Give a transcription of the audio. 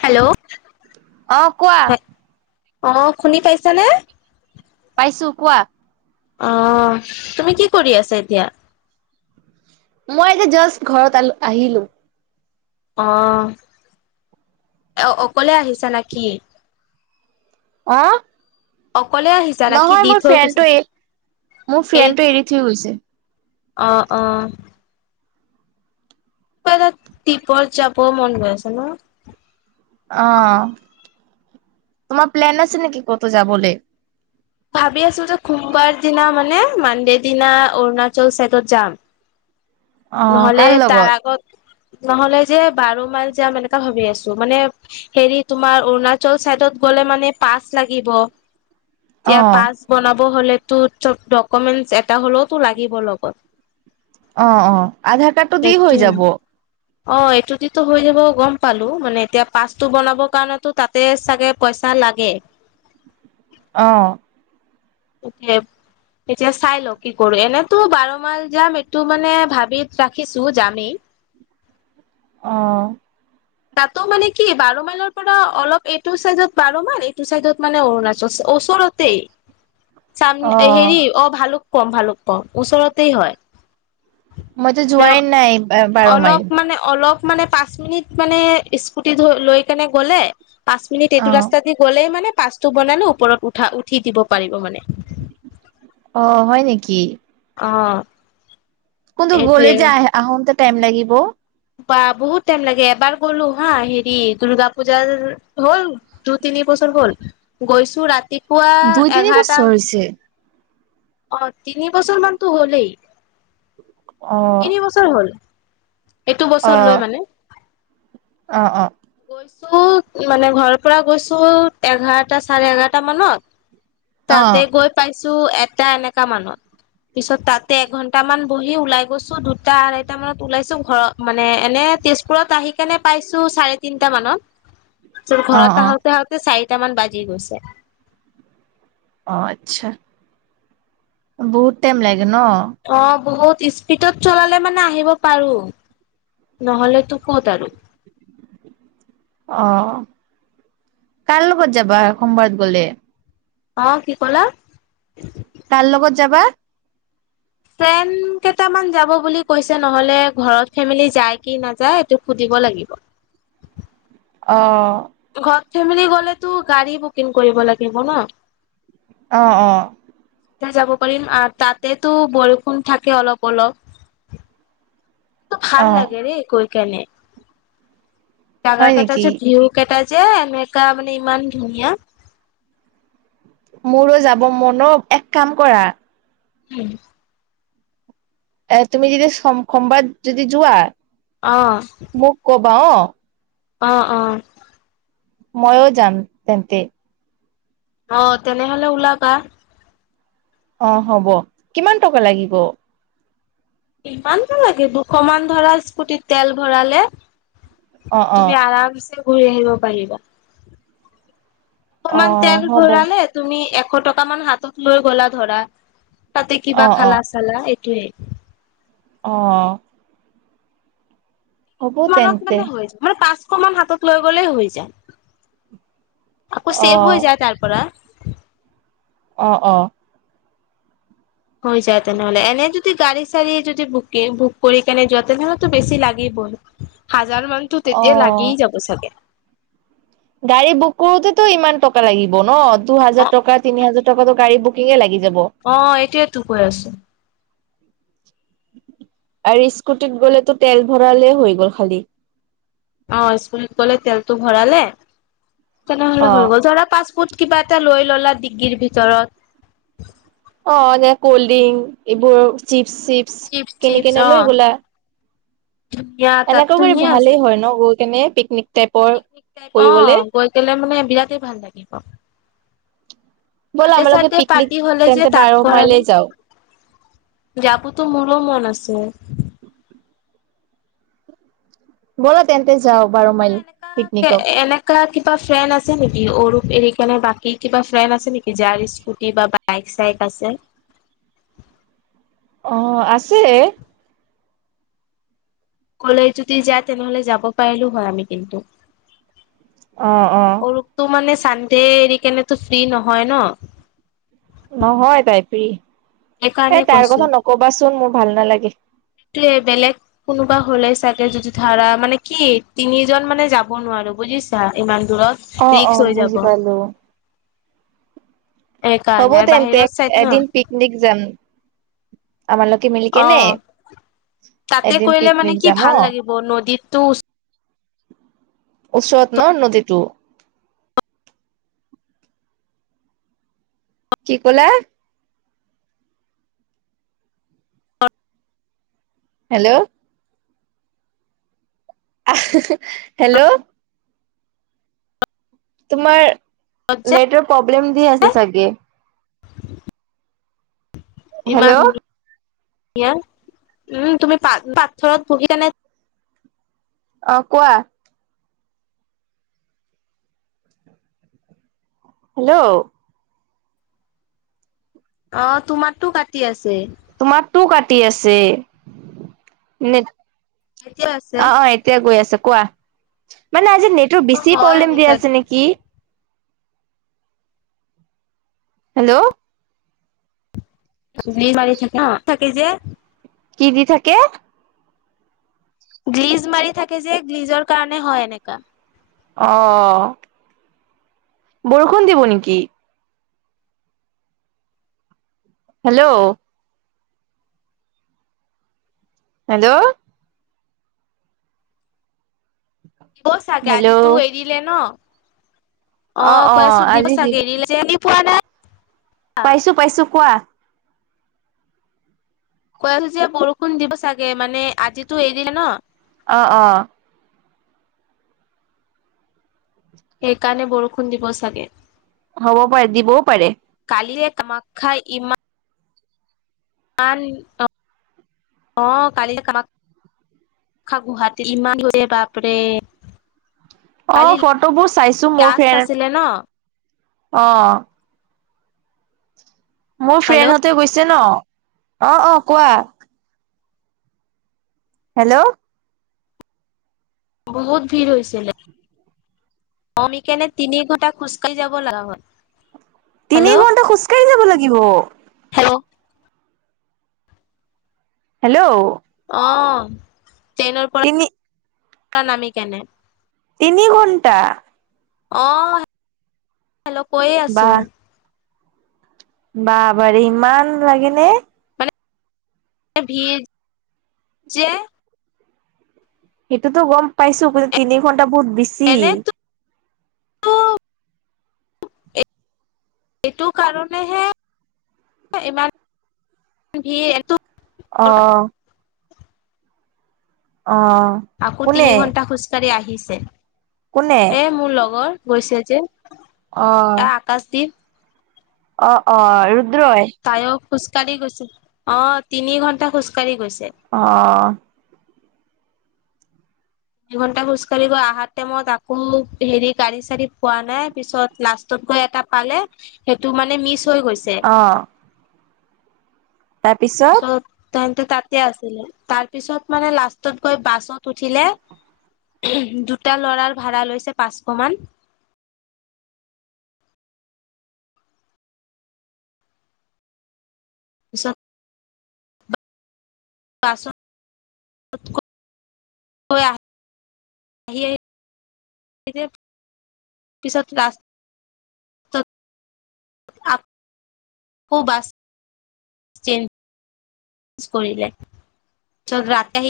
Hello অ', কোৱা? অ', শুনি পাইছানে? পাইছো, কোৱা? অ', তুমি কি কৰি আছা এতিয়া? মই এতিয়া জাষ্ট ঘৰত আহিলো। অ, অকলে আহিছা নে কি? অহ অকলে আহিছে। নহয় মোৰ ফ্ৰেণ্ড টো, এ মোৰ এই ফ্ৰেণ্ডটো এৰি থৈ গৈছে। অ', অ' কিবা এটা টিপত যাবও মন গৈ আছে ন অ' তোমাৰ প্লেন আছে নেকি ক'তো যাবলৈ ভাবি আছো যে খোম্বাৰ দিনা মানে মানডে দিনা অৰুণাচল চাইডত যাম অ কাৰ নহ'লে লগত? তাৰ আগত নহলে যে বাৰ মাইল যাম এনেকা ভাবি আছো মানে হেৰি তোমাৰ অৰুণাচল চাইদত গৈলে মানে পাচ লাগিব অ এতিয়া পাছ বনাব হলেতো চব ডকুমেন্টচ এটা হ'লেওতো লাগিব লগত অ' অ' আধাৰ কাৰ্ডটো দি হৈ সেইটোৱে। যাব [unintelligible] [inaudible] অ' এইটোটিতটো হৈ যাব গম পালো মানে এতিয়া পাচটো বনাবৰ কাৰণেতো তাতে চাগে পইচা লাগে অ' [unintelligible] এতিয়া চাই লও কি কৰো এনেতো বাৰ মাল যাম এইটো মানে ভাবি ৰাখিছো যামেই অ' তাতো মানে কি বাৰ মাইলৰ পৰা অলপ এইটো চাইজত বাৰ মাইল এইটো চাইজত মানে অৰুণাচল ওচৰতেই চাম অ হেৰি অ ভালুকপুং ভালুকপুং কম ওচৰতেই হয় মইতো মানে যোৱাই নাই বাৰ মাইল অলপ মানে অলপ মানে পাঁচ মিনিট মানে স্কুটি লৈ কেনে গলে পাঁচ মিনিট অ এইটো ৰাস্তা দি গলেই মানে পাচটো বনালে ওপৰত উঠা উঠি দিব পাৰিব মানে অ হয় নেকি অ' কিন্তু এইটোৱে গ'লে যে আহতে টাইম লাগিব বা বহুত টাইম লাগে এবাৰ গ'লো হা হেৰি দূৰ্গা পূজাৰ হ'ল দুই তিনি বছৰ হ'ল গৈছো ৰাতিপুৱা দুই তিনি এঘাৰটা বছৰ হৈছে। অ' তিনি বছৰ মানতো হলেই অ তিনি বছৰ হ'ল এইটো অ বছৰ লৈ মানে অ' অ' গৈছো মানে ঘৰৰ পৰা গৈছো এঘাৰটা চাৰে এঘাৰটা মানত তাতে অ গৈ পাইছো এটা এনেকা মানত পিছত তাতে এঘন্টা মান বহি ওলাই গৈছো দুটা আঢ়টা মানত ওলাইছো ঘৰত মানে এনে তেজপুৰত আহি কেনে পাইছো চাৰি তিনটা মানত পিছত অ', ঘৰত অ', আহোতে আহোতে চাৰিট মান বাজি গৈছে অ' আচ্ছা বহুত টাইম লাগে ন অ' বহুত স্পীডত চলালে মানে আহিব পাৰো নহলে তো ক'ত আৰু অ' কাৰ লগত যাবা সোমবাৰত গলে অ' কি ক'লা কাৰ লগত যাবা? ফ্ৰেণ্ড কেইটামান যাব বুলি কৈছে নহ'লে, ঘৰত ফেমিলি যায় কি নাযায় সেইটো সুধিব লাগিব। অহ',। ঘৰত ফেমেলি গ'লেতো গাড়ী বুকিং কৰিব লাগিব ন। অ', -অ',। তেতিয়াহে যাব পাৰিম আৰু তাতেতো বৰষুণ থাকে অলপ-অলপ। ভাল অ', লাগে ৰে গৈ কেনে। জাগা হয় কেইটা নেকি? যে ভিউ কেইটা যে এনেকা মানে ইমান ধুনীয়া। মোৰো যাব মন ও, এক কাম কৰা। উম',। এ', তুমি যদি সোম-সোমবাৰ যদি যোৱা। অ',। মোক কবা, অ',। অ', -অ',। ময়ো যাম, তেন্তে। অ', তেনেহলে ওলাবা। অ', হ'ব, কিমান টকা লাগিব? ইমানটো লাগিব, দুশমান ধৰা স্কুটিত তেল ভৰালে? অ', অ', তুমি আৰামছে ঘূৰি আহিব পাৰিবা। দুশমান অ', তেল হ'ব ভৰালে। তুমি এশ টকা মান হাতত লৈ গ'লা ধৰা, তাতে কিবা অ', অ', খালা-চালা এইটোয়ে। অহ',। হ'ব সিমানতে তেন্তে মানে হৈ যায়, মানে পাঁচশমান হাতত লৈ গ'লেই হয় যায়। আকৌ চেভ হৈ অ', যায় তাৰ পৰা। অ', -অ',। হৈ যায় তেনেহলে, এনেই যদি গাড়ী-চাৰি যদি বুকে-বুক কৰি কেনে যোৱা তেনেহ'লে তো বেছি লাগেই। হাজাৰ মানতো তেতিয়া অ', লাগিই যাব চাগে। গাড়ী বুক কৰোতে তো ইমান টকা লাগিব ন? অ দুহাজাৰ টকা তিনি হাজাৰ। টকাতো গাড়ী বুকিং এ লাগি যাব। অ', এইটোয়ে তো কৈ আছোঁ। আৰু স্কুটিত গ'লেতো তেল ভৰালে হৈ গ'ল খালি। অ', স্কুটিত গ'লে তেলটো ভৰালে, অ তেনেহলে হৈ গল ধৰা পাঁচফুট। কিবা এটা লৈ ল'লা ডিগগিৰ ভিতৰত। অ' এনে কল্ড ড্ৰিংক, এইবোৰ চিপছ-সিপছ চিপছ কিনি চিপছ কেনে অ লৈ গ'লা। ধুনীয়া তাত এনেকৈ কৰি ধুনীয়া আছে। ভালেই হয় ন গৈ কেনে পিকনিক টাইপৰ, কৰিবলে? গেলে মানে বিৰাটেই ভাল লাগে তাত। ব'লা আমালোকে বাৰ্থডে-চাৰডে পিকনিক পাৰ্টি হ'লে যে তেন্তে বাৰ তাত কৰা মাইলে নাই। যাওঁ যাব তো মোৰো মন আছে। বোলা তেন্তে যাওঁ বাৰমাইল, পিকনিকত। এনেকুৱা কিবা ফ্ৰেণ্ড আছে নেকি, অৰুপ এৰি কেনে বাকী কিবা ফ্ৰেণ্ড আছে নেকি যাৰ স্কুটি বা বাইক? বাইক-চাইক আছে? অহ', আছেই। ক'লে যদি যায় তেনেহ'লে যাব পাৰিলোঁ হয় আমি কিন্তু। অ', -অ',। অৰুপ তো মানে চানডে এৰি কেনে তো ফ্ৰী নহয় ন? নহয়, তাৰ [unintelligible] সেইকাৰণে এ তাইৰ কৈছো কথা নকবা চোন, মোৰ ভাল নালাগে। তে' বেলেগ কোনোবা হ'লে চাগে যদি ধৰা, মানে কি তিনিজন মানে যাব নোৱাৰো বুজিছা, ইমান দূৰত। অ' অ', ৰিক্স হৈ যাব বুজি পালো। হ'ব সেইকাৰণে আৰু তেন্তে বাহিৰত চাইড ন এদিন পিকনিক যাম, আমাৰ লোকে মিলি অ কিনে তাতে কৰিলে মানে কি যাম অ ভাল লাগিব নদীতো ওচৰত ন নদীটো। কি ক'লা? হেল্ল'। [unintelligible] হেল্ল'। তোমাৰ, ওচৰত যে নেটৱৰ্ক প্ৰব্লেম দি আছে চাগে। ইমান, হেল্ল' [unintelligible] উম তুমি পাথ পাথৰত বহি কিনে অ' কোৱা। হেল্ল'। অ', তোমাৰ তো কাটি আছে। তোমাৰটো কাটি আছে, নে, এতিয়াও আছে অ' এ এতিয়া গৈ আছে কোৱা, মানে আজি নেটৱৰ্ক অ' বেছি হয় প্ৰব্লেম দিয়া এনেকা আছে নেকি? হেল্ল'। নিল মাৰি থাকে ন, থাকে যে। কি দি থাকে? গ্লিজ মাৰি থাকে যে, গ্লিজৰ কাৰণে হ'য় এনেকা। অ' বৰষুণ দিব নেকি? হেল্ল'। হেল্ল'। দিব চাগে, হেল্ল' আজি তো এৰিলে ন। অ অ', অ কয় আছো দিব আজি দি চাগে, [unintelligible] পোৱা নাই। পাইছো, পাইছো কোৱা। কৈ আছো যে বৰষুণ দিব চাগে মানে আজিতো এৰিলে ন। অ', অ'। সেইকাৰণে বৰষুণ দিব চাগে। হ'বও পাৰে, দিবও পাৰে। কালিৰে কামাখ্যা ইমা মান, অ' কালি কামাখ্যা গুৱাহাটী ইমান [unintelligible] বাপৰে। অ', কালি ফটোবোৰ চাইছো মোৰ লাষ্ট ফেন, আছিলে ন অ'। মোৰ হেল্ল' ফ্ৰেণ্ডহঁতে গৈছে ন, অ' অ' কোৱা। হেল্ল'। বহুত ভিৰ হৈছিলে। অ', সেইকাৰনে তিনি ঘন্টা খোজকাঢ়ি যাব লগা হ'ল। তিনি হেল্ল' ঘণ্টা খোজকাঢ়ি যাব লাগিব। Hello hello. অ ', ট্ৰেইনৰ পৰা তিনি নামি কেনে। তিনি ঘণ্টা? অ হেল্ল' কৈয়ে আছো। বা বাৰী ইমান লাগে নে? এ ভীৰ যে। সেইটোতো গম পাইছো কিন্তু তিনি ঘন্টা বহুত বেছি। এনেতো এইটো কাৰণেহে ইমান ভিৰ, এইটো অ। অ! আকৌ কোনে তিনি ঘণ্টা খোজকাঢ়ি আহিছে, কোনে এ মোৰ লগৰ গৈছে যে। অ। [unintelligible] অ অ ৰুদ্ৰই। তাইয়ো খোজকাঢ়ি গৈছে, অ তিনি ঘণ্টা খোজকাাঢ়ি গৈছে। অ। এঘন্টা খোজকাঢ়ি গৈ আহাৰ টাইমত আকৌ হেৰি গাড়ী চাড়ী পোৱা নাই পিছত লাষ্ট টত গৈ এটা পালে, সেইটো মানে মিচ হৈ গৈছে। অ', তাৰপিছত তেন্তে তাতে আছিলে, তাৰ পিছত মানে লাষ্টত গৈ বাছত উঠিলে। উহু, দুটা লৰাৰ ভাড়া লৈছে পাঁচশমান। পিছত? [unintelligible] হয় আহ [unintelligible] এতিয়া, পিছত লাষ্ট সৌ বাছ, ছেন [unintelligible] কৰিলে, ত' ৰাত আহি